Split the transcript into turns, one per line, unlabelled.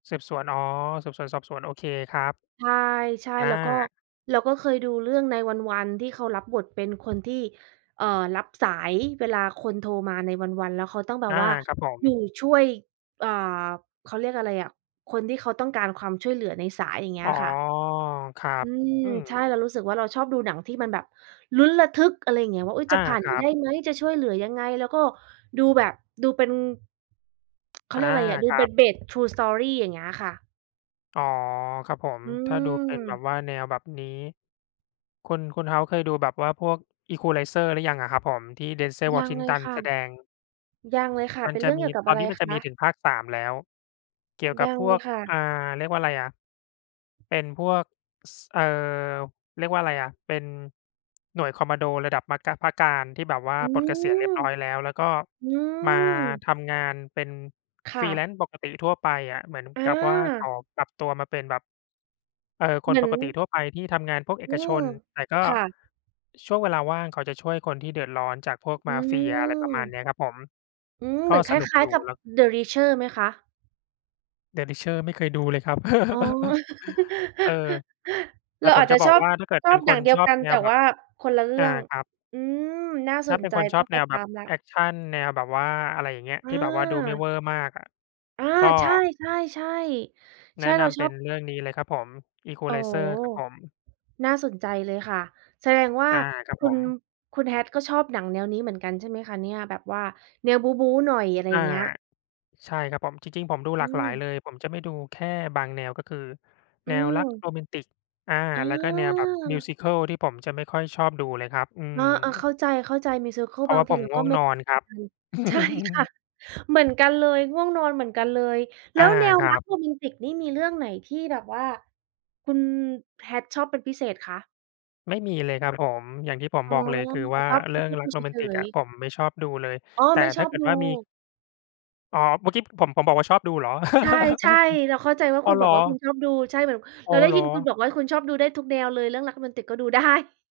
สืบสวน อ๋อ สืบสวนสอบสวน โอเคครับ
ใช่
อ
ๆ แล้วก็
า
เราก็เคยดูเรื่อง 9-1-1 ที่เขารับบทเป็นคนที่ เอ่อ รับสาย เวลาคนโทรมา 9-1-1 แล้วเขาต้องแบ
อ
บ
า
ว่า
ครับผม
อยู่ช่วย อ่า เขาเรียกอะไรอะ คนที่เขาต้องการความช่วยเหลือในสาย อย่างเงี้
อ๋อ
ยค่ะ
ครั
อ
บ
ืม
อื
ใช่
ม
เรารู้สึกว่า เราชอบดูหนังที่มันแบบลุ้นระทึก อะไรอย่างเงี้ย ว่า อุ๊ย
อ
จะ
า
ผ่าน
ครั
ได
บ
้ไหม จะช่วยเหลือยังไง แล้วก็ดูแบบ ดูเป็น เขา
อ
เร
า
ียกอะไรอะ ดู
ครั
เป็
บ
น based true story อย่างเงี้ยค่ะ
อ๋อ ครับผม
อื
ถ้าดูเป็นแบบ
ม
ว่า แนวแบบนี้ คุณ คุณ House เคยดูแบบว่าพวก Equalizer หรือยังอะครับผม? ที่ Denzel
ยังเลย
Washington
ค่ะ
แสดง
ยังเลยค่ะ
มั
เป
น
็น
จ
เร
ะ
ื่อง
ม
เก
ี
ี่ยวกับ
ต
อ
อ
ะ
น
ไร
นี้มัน
ค
จะม
ะ?
ีถึงภาค 3 แล้ว เกี่ยวก
ย
ับ
ัง
พ
เล
วก
ยค่ะ
อ่า เรียกว่าอะไรอะ เป็นพวก ส เอ่อ เรียกว่าอะไรอะ เป็นหน่วยคอมมานโด ระดับมะกะ พระกาฬ ที่แบบว่า
อื
ปลดเกษียณเรี
ม!
ยบร้อยแล้ว แล้วก็
อื
มา
ม!
ทำงานเป็น
ค่ะ
freelance ปกติทั่วไปอะ เหมือน
อ
กับว่าเข
า
าปรับตัวมาเป็นแบบ เอ่อ ค
เหม
น
ือ
ป
น
กติทั่วไปที่ทำงานพวกเอ
อื
กช
ม
น แต่ก็
ค่ะ
ช่วงเวลาว่างเขาจะช่วยคนที่เดือดร้อนจากพวก
อ
ม
ื
าเฟีย อะไรประมาณ
ม
เนี้ยครับผม
อืม
ก
เห
็
มือนค
สนุก
ล้า
อย
ย
ู
ๆ
่
กับ
แล้ว
เดอะรีชเชอร์ไหมคะ?
เดอะรีชเชอร์ ไม่เคยดูเลยครับ
อ๋อ
เออ แต
เร
่
า
ผ
อา
ม
จจ
จะ
ะ
บ
ช
อ
อ
ก
บ
ว่าถ้าเกิด
ช
เ
อ
ป็
บ
น
อ
ค
ย่า
น
งเดีย
ช
ว
อ
ก
บ
ัน
แน
แต่
วแบ
ว
บ
่าคนละเรื่
อา
อง
ครับ
อืม! น่า
ถ
ส
้า
น
เป็น
ใจ
คนช
ต้
อ
อง
บ
ไ
แ
ป
นว
ต
แบ
า
บ
มแล้
แ
ว
อกชัน แนวแบบว่าอะไรอย่างเงี้ย
อ
ที่แบบว่าดูไม่
า
เวอร์มากอะ
อา
ก็
ใช่ ๆ ๆ ใ
แ
ช
นะ
่ เ
น
รา
ำ
ช
เป
อ
็
บ
นเรื่องนี้เลยครับผม
อ๋อ
Equalizer ครับผม
น่าสนใจเลยค่ะ แสดงว่า
อา ครับ
คุ
ผ
ณ
ม
คุณ Hat ก็ชอบหนังแนวนี้เหมือนกันใช่ไหมคะเนี่ย? แบบว่าแนวบู๊ ๆ หน่อย อะไร
อ
อย
า
่างเงี้ย
ใช่ครับผม จริง ๆ ผมดู
อ
ห
ื
ลากหลายเ
ม
ลย ผมจะไม่ดูแค่บางแนว ก็คือ
อื
แนวรัก
ม
โรแมนติก อา
เอ
แล้วก็แนวแบบ
อ!
musical ที่ผมจะไม่ค่อยชอบดูเลยครับ อื
เออ ๆ เ
ม
ข้าใจ ๆ musical
เพรา
บ
ะว
า
่
ง
า
ท
ผ
ี
ม
เรา
ง่
ก็
วง
ไม่
น
ดู
อนค
เหม
รั
ือ
บ
นกัน ใช่ค่ะ เหมือนกันเลย ง่วงนอนเหมือนกันเลย แล
อ
้
า
วแนว
คร
ร
ั
ัก
บ
โรแมนติกนี่มีเรื่องไหนที่แบบว่าคุณ Hat ชอบเป็นพิเศษคะ?
ไม่มีเลยครับผม อย่างที่ผม
อ๋อ
บอกเลย คือ
แต
ว
่
่า
ชอบ
เรื่องรั
musical
กโรแม
เ
น
ฉ
ติก
ย
อะ
ๆ
ผมไม่ชอบดูเลย
อ๋อ
แต่
ไม่
ถ
ช
้
อ
า
บ
เกิด
ดู
ว่ามี อ๋อ เมื่อกี้ผม ผมบอกว่าชอบดูเหรอ
ใช่ ๆ เราเข้าใจว่า
อ๋
คุ
อ
ณ
เห
บ
ร
อก
อ!
ว่าคุณชอบดู ใช่ แบบ
อ
เ
๋
รา
อ
ได้
เหร
ยิ
อ
นคุณบอกว่า คุณชอบดูได้ทุกแนวเลย เรื่องรักโรแมนติกก็ดู ได้